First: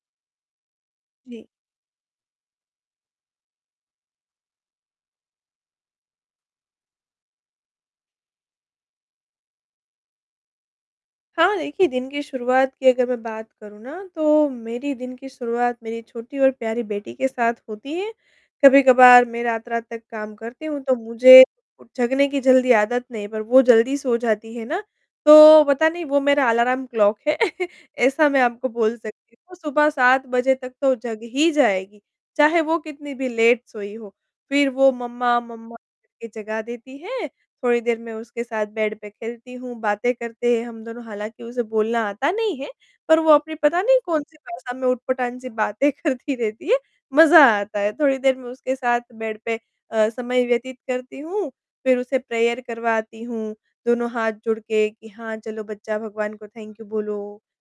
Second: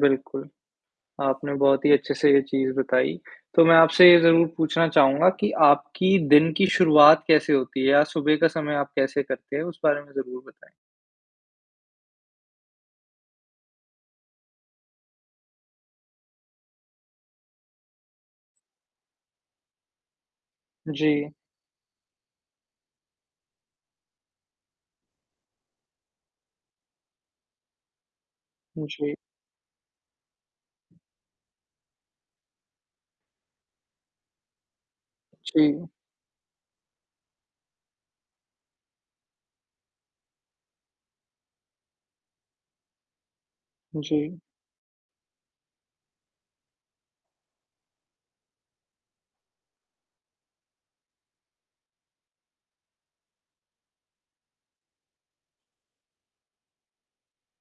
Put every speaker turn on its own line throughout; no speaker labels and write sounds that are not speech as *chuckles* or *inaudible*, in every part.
बिल्कुल,
जी।
आपने बहुत ही अच्छे-से ये चीज़ बताई, तो मैं आपसे ये ज़रूर पूछना चाहूँगा कि आपकी दिन की शुरुआत कैसे होती है या सुबह का समय आप कैसे करते हैं? उस बारे में ज़रूर बताएँ।
हाँ, देखिए दिन की शुरुआत की अगर मैं बात करूँ ना तो मेरी दिन की शुरुआत मेरी छोटी और प्यारी बेटी के साथ होती है, कभी-कभार मैं रात-रात तक काम करती हूँ, तो
जी।
मुझे उ जगने की जल्दी आदत नहीं पर वो जल्दी सो जाती है ना, तो पता नहीं वो मेरा अलार्म क्लॉक है *chuckles* ऐसा मैं आपको बोल
जी।
सकती हूँ, सुबह 7 बजे तक तो जग ही जाएगी, चाहे वो कितनी भी लेट सोई हो, फिर वो मम्मा, मम्मा
जी।
करके जगा देती हैं, थोड़ी देर मैं उसके साथ बेड पे खेलती हूँ, बातें करते हैं हम दोनों, हालाँकि उसे बोलना आता नहीं है, पर वो अपनी पता नहीं कौन-सी
जी।
भाषा में ऊँटपटाँग सी बातें करती रहती है, मज़ा आता है, थोड़ी देर मैं उसके साथ बेड पे अ, समय व्यतीत करती हूँ, फिर उसे प्रेयर करवाती हूँ, दोनों हाथ जुड़ के कि हाँ, चलो बच्चा भगवान को थैंक यू बोलो,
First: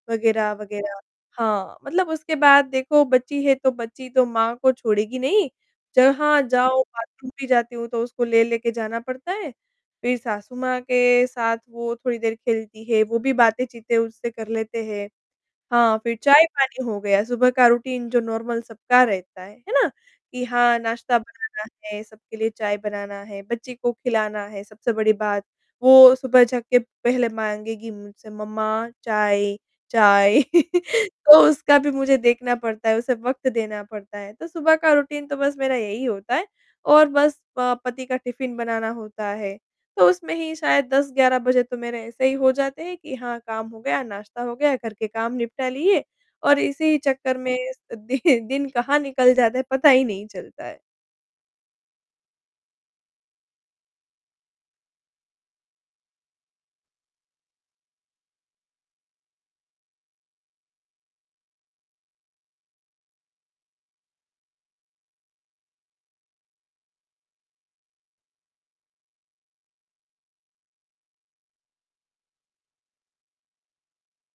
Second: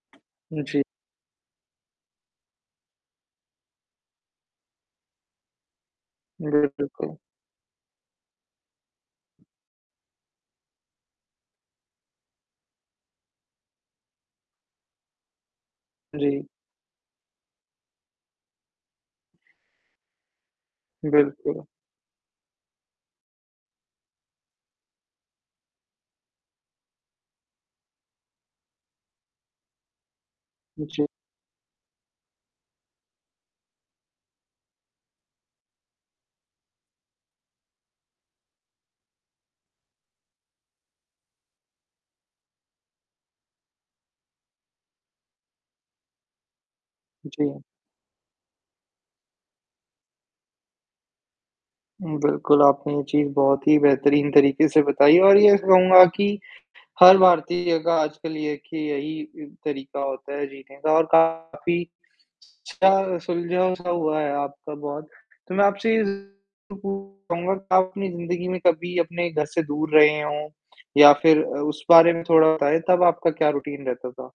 वग़ैरह,
जी।
वग़ैरह। हाँ, मतलब उसके बाद देखो बच्ची है, तो बच्ची तो माँ को छोड़ेगी नहीं, जहाँ
जी,
जाओ
बिल्कुल।
बाथरूम भी जाती हूँ तो उसको ले-ले के जाना पड़ता है, फिर सासू माँ के साथ वो थोड़ी देर खेलती है, वो भी बातें-चीतें उनसे कर लेते हैं। हाँ, फिर
जी।
चाय-पानी हो गया, सुबह का रूटीन जो नॉर्मल सबका रहता है, है ना? कि हाँ, नाश्ता
बिल्कुल।
बनाना है, सबके लिए चाय बनाना है, बच्ची को खिलाना है, सबसे बड़ी बात, वो सुबह जग के पहले माँगेगी कि मुझसे मम्मा चाय, चाय,
जी।
*chuckles* तो उसका भी मुझे देखना पड़ता है, उसे वक़्त देना पड़ता है, तो सुबह का रूटीन तो बस मेरा यही होता है और बस प पति का टिफिन बनाना होता है, तो उसमें ही शायद 10-11 बजे तो मेरे ऐसे ही हो जाते हैं कि हाँ, काम हो गया, नाश्ता हो गया घर के काम निपटा लिए और इसी चक्कर में
जी।
अ, दि दिन कहाँ निकल जाता है पता ही नहीं चलता है।
हुँ, बिल्कुल आपने ये चीज़ बहुत ही बेहतरीन तरीके से बताई और ये कहूँगा कि, हर भारतीय का आजकल एक कि यही अ, तरीका होता है जीने का और काफ़ी, अच्छा सुलझा-सा हुआ है आपका बहुत, तो मैं आपसे ये जरूर पूछूँगा कि आप अपनी ज़िंदगी में कभी अपने घर से दूर रहे हों या फिर अ, उस बारे में थोड़ा बताएँ, तब आपका क्या रूटीन रहता था?